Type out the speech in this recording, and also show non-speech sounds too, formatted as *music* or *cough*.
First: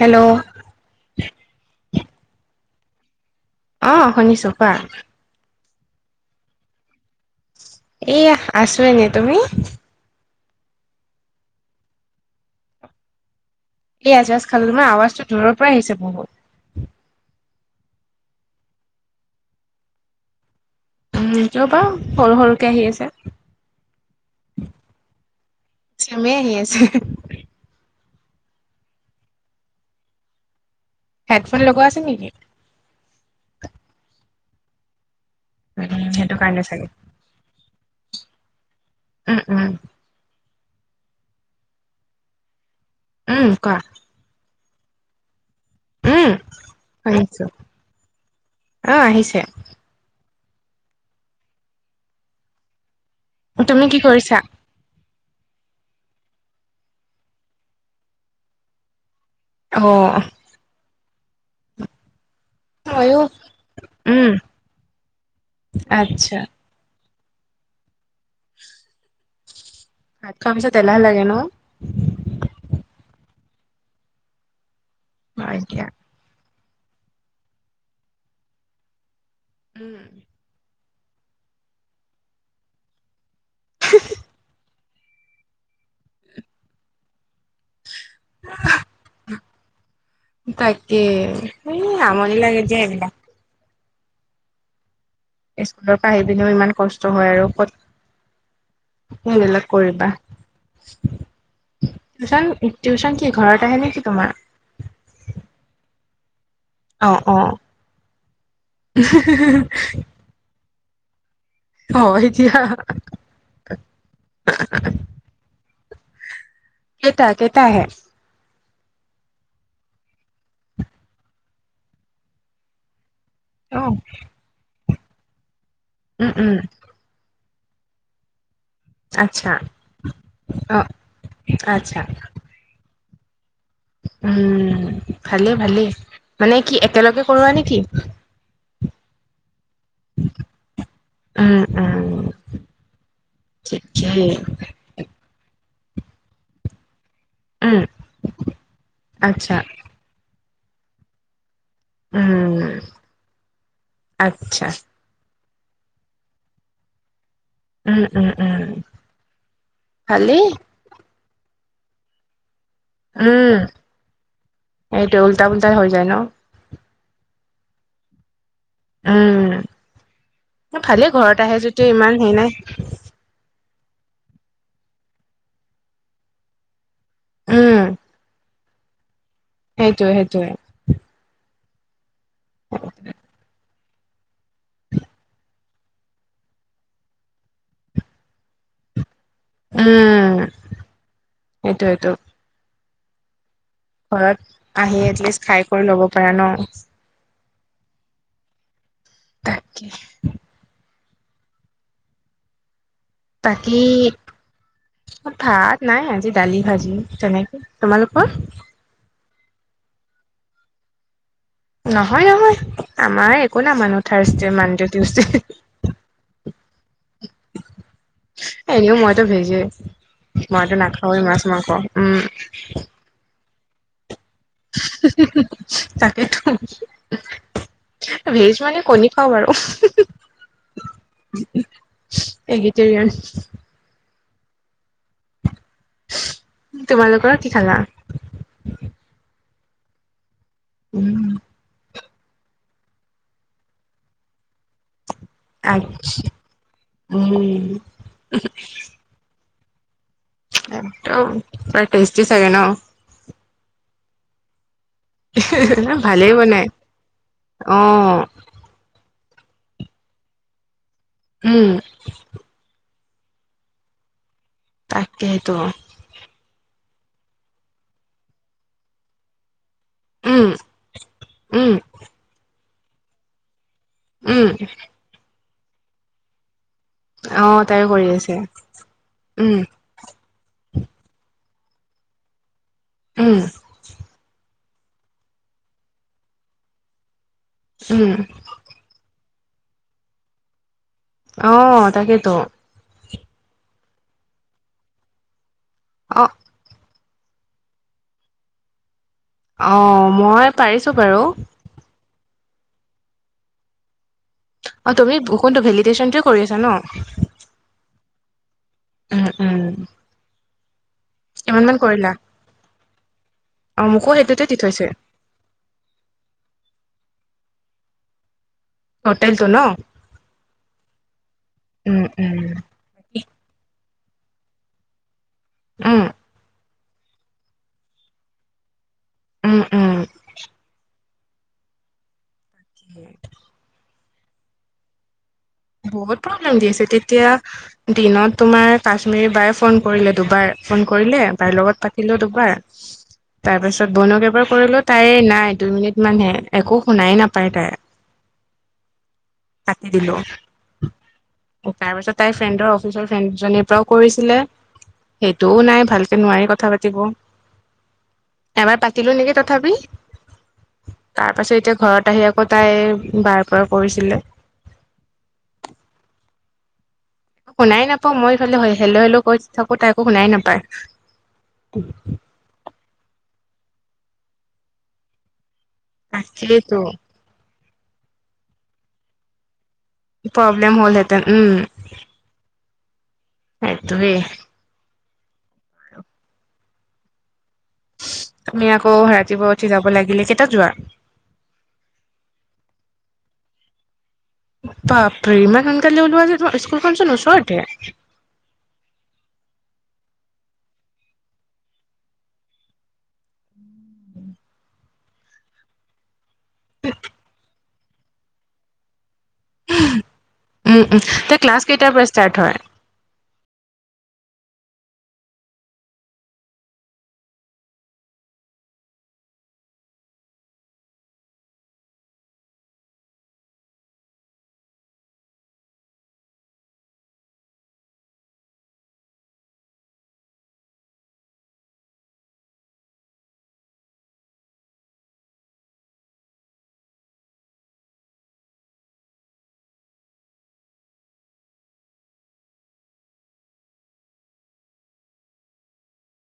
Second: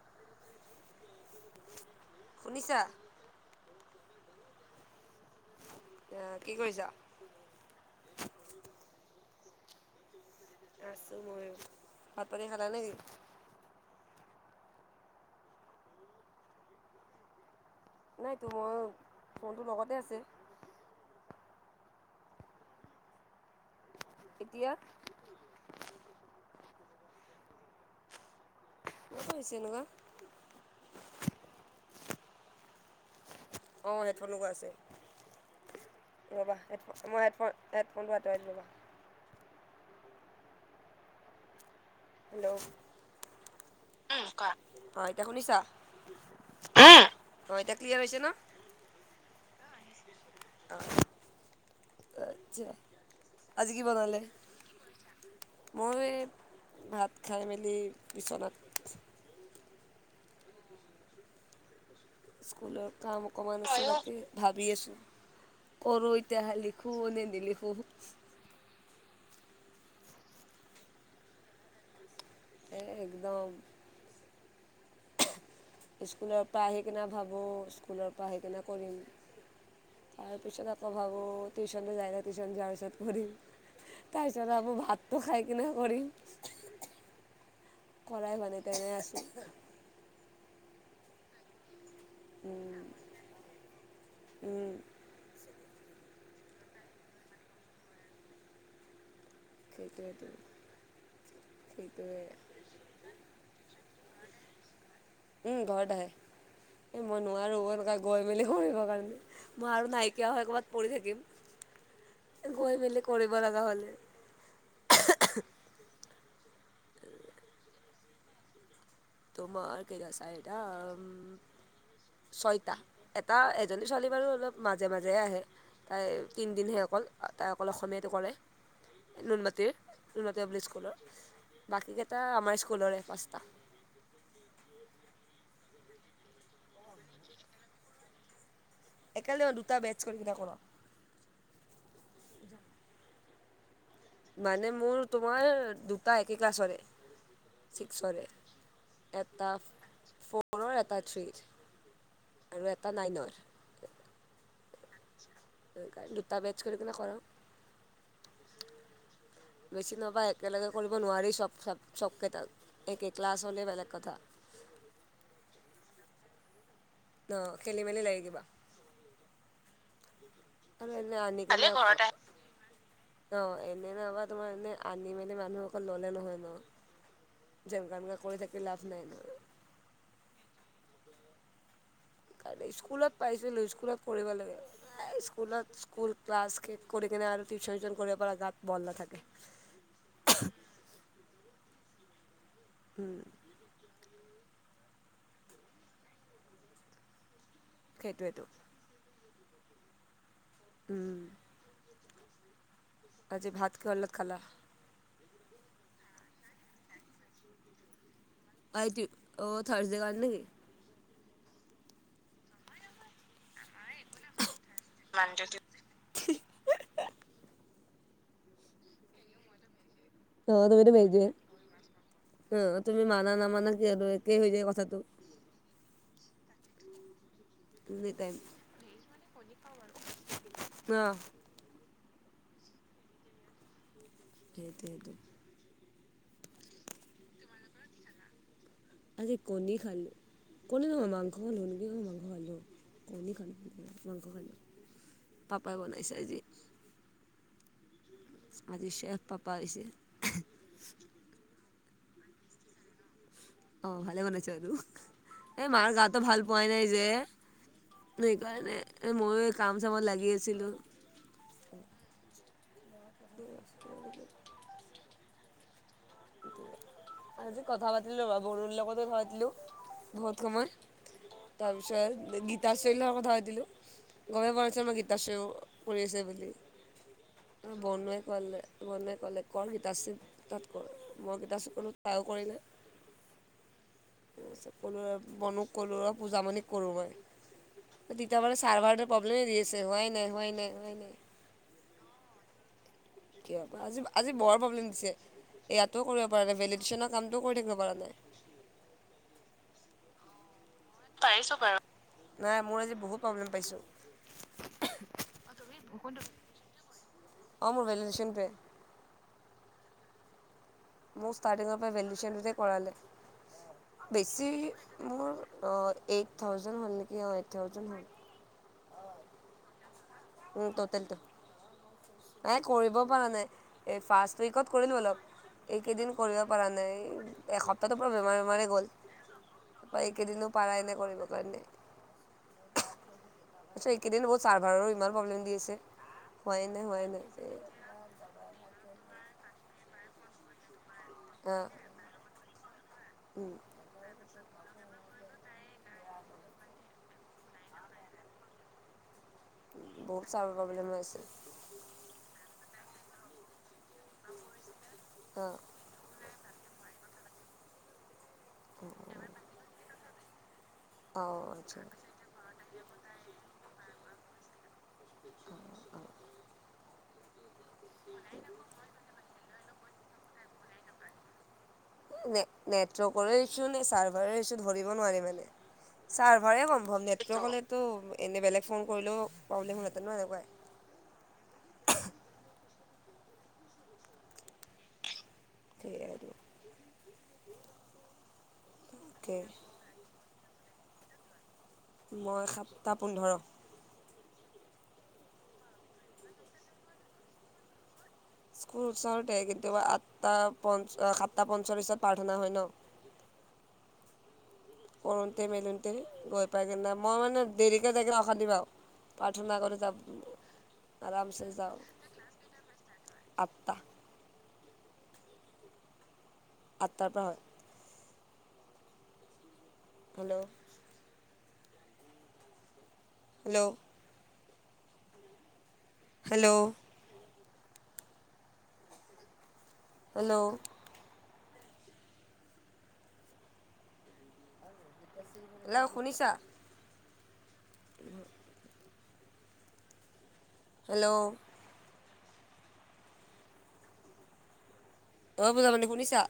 Hello? *inaudible* শুনিছা? অঁ শুনিছোঁ। কোৱা? আ কি কৰিছ? এইয়া আছোঁ এনেই। তুমি? আছোঁ ময়ো। ভাত পানী খালা নেকি? এইয়া জাজ খালো। তোমাৰ আৱাজটো দূৰৰ পৰা আহিছে বহুত। নাইতো, মোৰ ফোনটো লগতে আছে। উম কিয় বা সৰু সৰুকে আহি আছে। এতিয়া চেমে আহি আছে হে হে। কিয় বা হৈছে এনেকুৱা হেডফোন লগোৱা আছে নেকি? অঁ হেডফোন লগোৱা আছে। উম সেইটো ৰ'বা কাৰণে চাগে হেডফো মই হেডফোন হেডফোনটো আঁতৰাই লওঁ ৰবা। উম উম। হেল্ল'। উম কোৱা? উম কোৱা? অ এতিয়া শুনিছা? উম শুনিছোঁ। অঁ এতিয়া ক্লিয়াৰ হৈছে ন অহ আহিছে। অঁ আচ্ছা আজি কি তুমি বনালে? কৰিছা মোৰ এই ভাত খাই মেলি বিচনাত অহ উমহ। স্কুলৰ ময়ো কাম অকমান, ময়ো, উম ভাবি আছোঁ কৰো আচ্ছা এতিয়া খালি খু নিদিলি খু *unintelligible* ভাত খোৱা পিছত এলাহ লাগে ন? এহ একদম। মাইকিয়া স্কুলৰ পৰা আহি কিনে ভাবোঁ স্কুলৰ পৰা আহি কিনে কৰিম। উম। তাৰপিছত আকৌ ভাবোঁ টিউচনটো যাই যাই টিউচন যোৱাৰ পিছত কৰিম। তাৰপিছত আকৌ ভাত টো খাই কিনে কৰিম। কৰাই হোৱা নাই তেনেই আছোঁ। তাকে, সেই আমনি লাগে যে এইবিলাক। উম। স্কুলৰ পৰা আহি পিনিও ইমান কষ্ট হয় আৰু ক'ত সেই বিলাক কৰিবা। সেইটোৱেতো সেইটোৱে টিউচন টিউচন কি ঘৰত আহে নে কি তোমাৰ? উম ঘৰত আহে। এ মই নোৱাৰোঁ অ এনেকুৱা গৈ মেলি কৰিবৰ কাৰণে মই আৰু নাই কিয়া হৈ ক'ৰবাত পৰি থাকিম। অহ এতিয়া গৈ মেলি কৰিব লগা হ'লে কেইটা কেইটা আহে? তোমাৰ কেইটা চাৰিটা অম ছয়টা। এটা অ এজনী ছোৱালী বাৰু অলপ মাজে মাজেহে আহে। তাই উম উম তিনি দিনহে অকল। আ তাই অকল অসমীয়াটো কৰে। আচ্ছা নুনমাটিৰ নুনমাটি পাব্লিক অ স্কুলৰ। আচ্ছা বাকীকেইটা আমাৰ স্কুলৰে পাঁচটা। উম ভালেই ভালেই, মানে কি একেলগে কৰোৱা নেকি? একেলগে দুটা বেটছ কৰি কিনে কৰাওঁ। উম উম, ঠিকেই মানে মোৰ তোমাৰ দুটা একে ক্লাছৰে। উম ছিক্সৰে এটা আচ্ছা ফ'ৰৰ এটা থ্ৰীৰ, উম আৰু এটা নাইনৰ আচ্ছা। দুটা বেটছ কৰি কিনে কৰোঁ। উম উম উম। বেছি নোৱাবা ভালেই একেলগে কৰিব নোৱাৰি চব চব চবকেইটা একে ক্লাছ হ'লে বেলেগ কথা সেইটো উল্টা পোল্টাই হৈ যায় ন? ন খেলি মেলি লাগে কি বা। উম আৰু ভালেই এনে আনি ঘৰত আহে কেনে যেতিয়া ইমান হেৰি নাই। অ এনে লবা তোমাৰ এনে আনি মেলি মানুহ অক ললে নহয় ন। উম যেনেকা এনেকা কৰি থাকি লাভ নাই ন। সেইটোৱে সেইটোৱে। কালি স্কুলত পাইছিলোঁ স্কুলত পঢ়িব লাগে। স্কুলত স্কুল ক্লাছ শেষ কৰি কিনে আৰু টিউচন উচন কৰিব পৰা গাত বল নাথাকে। উম সেইটোৱে টো। হম, ঘৰত আহি এটলিষ্ট খাই কৰি ল'ব পাৰা ন। সেইটোৱেতো। তাকে। উম, আজি ভাত তাকে, কিহৰ লগত খালা ভাত নাই আজি দালি ভাজি তেনেকে তোমালোকৰ। ভাইটি অ থাৰ্চডে কাৰণে নেকি। নহয় নহয় আমাৰ একো নামানো থাৰ্চডে মানডে টিউচডে, এনেও মইতো ভেজে। অ মইতো তুমিতো নাখাওঁৱেই ভেজে মাছ মাংস উম। অ তুমি মানা নামানা কি আৰু একেই হৈ যায় কথাটো তাকেইতো, এনি টাইম ভেজ মানে কণী খাওঁ বাৰু অ *unintelligible* সেইটোৱেতো। তোমালোকৰ কি খালা। আজি কণী খালো কণী নহয় উম মাংস খালো নেকি মাংস খালো। কণী খালো মাংস খালো। পাপাই আগ বনাইছে আজি উম আজি চেফ পাপা হৈছে। একদম পুৰা টেষ্টি চাগে ন। অ ভালে বনাইছো এইটো মাৰ গাটো ভালেই ভাল বনাই পোৱাই নাই যে। অ সেইকাৰণে ময়ো এই কাম চামত লাগি আছিলোঁ। উম, *unintelligible* তাকে টো। আজি কথা পাতিলো বাৰু বৰুন লগতো পাতিলো। বহুত উম সময় উম তাৰপিছত গীতাশ্ৰী লগত কথা পাতিলো উম গমেই পোৱা নাছিলো মই গীত গীতাশ্ৰীও কৰি আছে বুলি অ', আৰু তাই কৰি বৰুনে আছে। কলে বৰুনে ক'লে উম, কৰ গীত গীতাশ্ৰী তাত কৰে মই গীতাশ্ৰী কলো তাইয়ো কৰিলে। উম, *unintelligible* বনোক কলো আৰু পূজামণিক কৰো মই, উম, তেতিয়াপৰা চাৰ্ভাৰ প্ৰব্লেমে দি আছে হোৱাই নাই হোৱাই নাই হোৱাই নাই। অ তাকেইতো। আজি আজি বৰ প্ৰব্লেম দিছে ইয়াতো অ', কৰিব পাৰে নাই ভেলিডেশনট, কামটো কৰি থাকিব পৰা নাই৷ অ মই পাৰিছো বাৰু৷ পাৰিছো বাৰু নাই মোৰ আজি বহুত প্ৰব্লেম পাইছো। অ তুমি কোনটো ভেলিডেশচনটোৱে কৰি আছা ন। অঁ মোৰ ভেলিটেশনটোৱে। উম উম *unintelligible* মোৰ কিমান মান ষ্টাৰ্টিঙৰ পৰা কৰিলা? ভেলিডিচনটোতে কৰালেে অ', মোকো সেইটোতে বেছি দি থৈছে মোৰ অ এইট থাউজেণ্ড হ'ল নেকি অ এইট থাউজেণ্ড হ'ল৷ ততেলটো ন? উম তোতেলটো৷ উম উম, তাই কৰিব পৰা নাই৷ এই ফাৰ্ষ্ট উইকত কৰিলোঁ অলপ উম, এইকেইদিন কৰিব পৰা নাই এই এসপ্তাহটো পোৰা বেমাৰ-বেমাৰে গ'ল উম, উম। তাৰপৰা এইকেইদিনো পাৰাই নাই কৰিব কাৰণে এইকেইদিন ছাৰ্ভাৰ ইমান প্ৰব্লেম দি আছে৷ বহুত প্ৰব্লেম হোৱাই দি নাই আছে হোৱাই নাই তেতিয়া দিনত তোমাৰ কাশ্মীৰ বায় ফোন কৰিলে দুবাৰ৷ ফোন কৰিলে তাইৰ অঁ লগত পাতিলো দুবাৰ তাৰপিছত বনক এবাৰ কৰিলো তাই নাই দুই মিনিট মানহে একো শুনাই নাপায় তাই৷ কাটি দিলো। বহুত ছাৰ্ভাৰ প্ৰব্লেম হৈ আছে৷ তাৰ পিছত তাই ফ্ৰেণ্ডৰ অফিচৰ ফ্ৰেন্দজনিৰ পৰাও কৰিছিলে অঁ সেইটোও নাই ভালকে নোৱাৰি কথা পাতিব৷ এবাৰ পাতিলো নেকি তথাপি তাৰ অঁ পাছত এতিয়া আচ্ছা ঘৰত আহি আহি আকো তাই বাই পৰা কৰিছিলে *unintelligible* শুনাই নাপাওঁ মই ইফালে হেলো হেলো কৰি থাকো তাই একো শুনাই নাপায়৷ নে নেটৱৰ্কৰো ইছ্যু নে চাৰ্ভাৰ ইছ্যু ধৰিব নোৱাৰি মানে চাৰ্ভাৰে তাকেইতো সম্ভৱ নেট ত ক'লেতো এনে বেলেগ ফোন কৰিলেও প্ৰব্লেম হলহেঁতেন ন এনেকুৱাই৷ প্ৰব্লেম হ'লতেন উম সেইটোৱে৷ আৰু তুমি আকৌ অ'কে ৰাতিপুৱা উঠি যাব লাগিলে কেইটাত যোৱা? মই সাতটা পোন্ধৰ৷ বাপৰে ইমান সোনকালে ওলোৱা যে তোমাৰ স্কুলখনচোন ওচৰতে৷ স্কুল ওচৰতে কিন্তু আঠটা সাতটা পঞ্চল্লিছত প্ৰাৰ্থনা হয় ন৷ কৰোঁতে মেলোতে গৈ পাই কিনে মই মানে দেৰিকে গৈ পাই কিনে অশান্তি পাওঁ৷ প্ৰাৰ্থনা কৰি উম উম যাওঁ তে আৰামছে ক্লাছ কেইটাৰ পৰা ষ্টাৰ্ট হয় যাওঁ আঠটা৷ আঠটাৰ পৰা হয়৷ hello hello hello hello hello শুনিছা? উ *inaudible* হেল্ল' অ পুজামণি শুনিছা?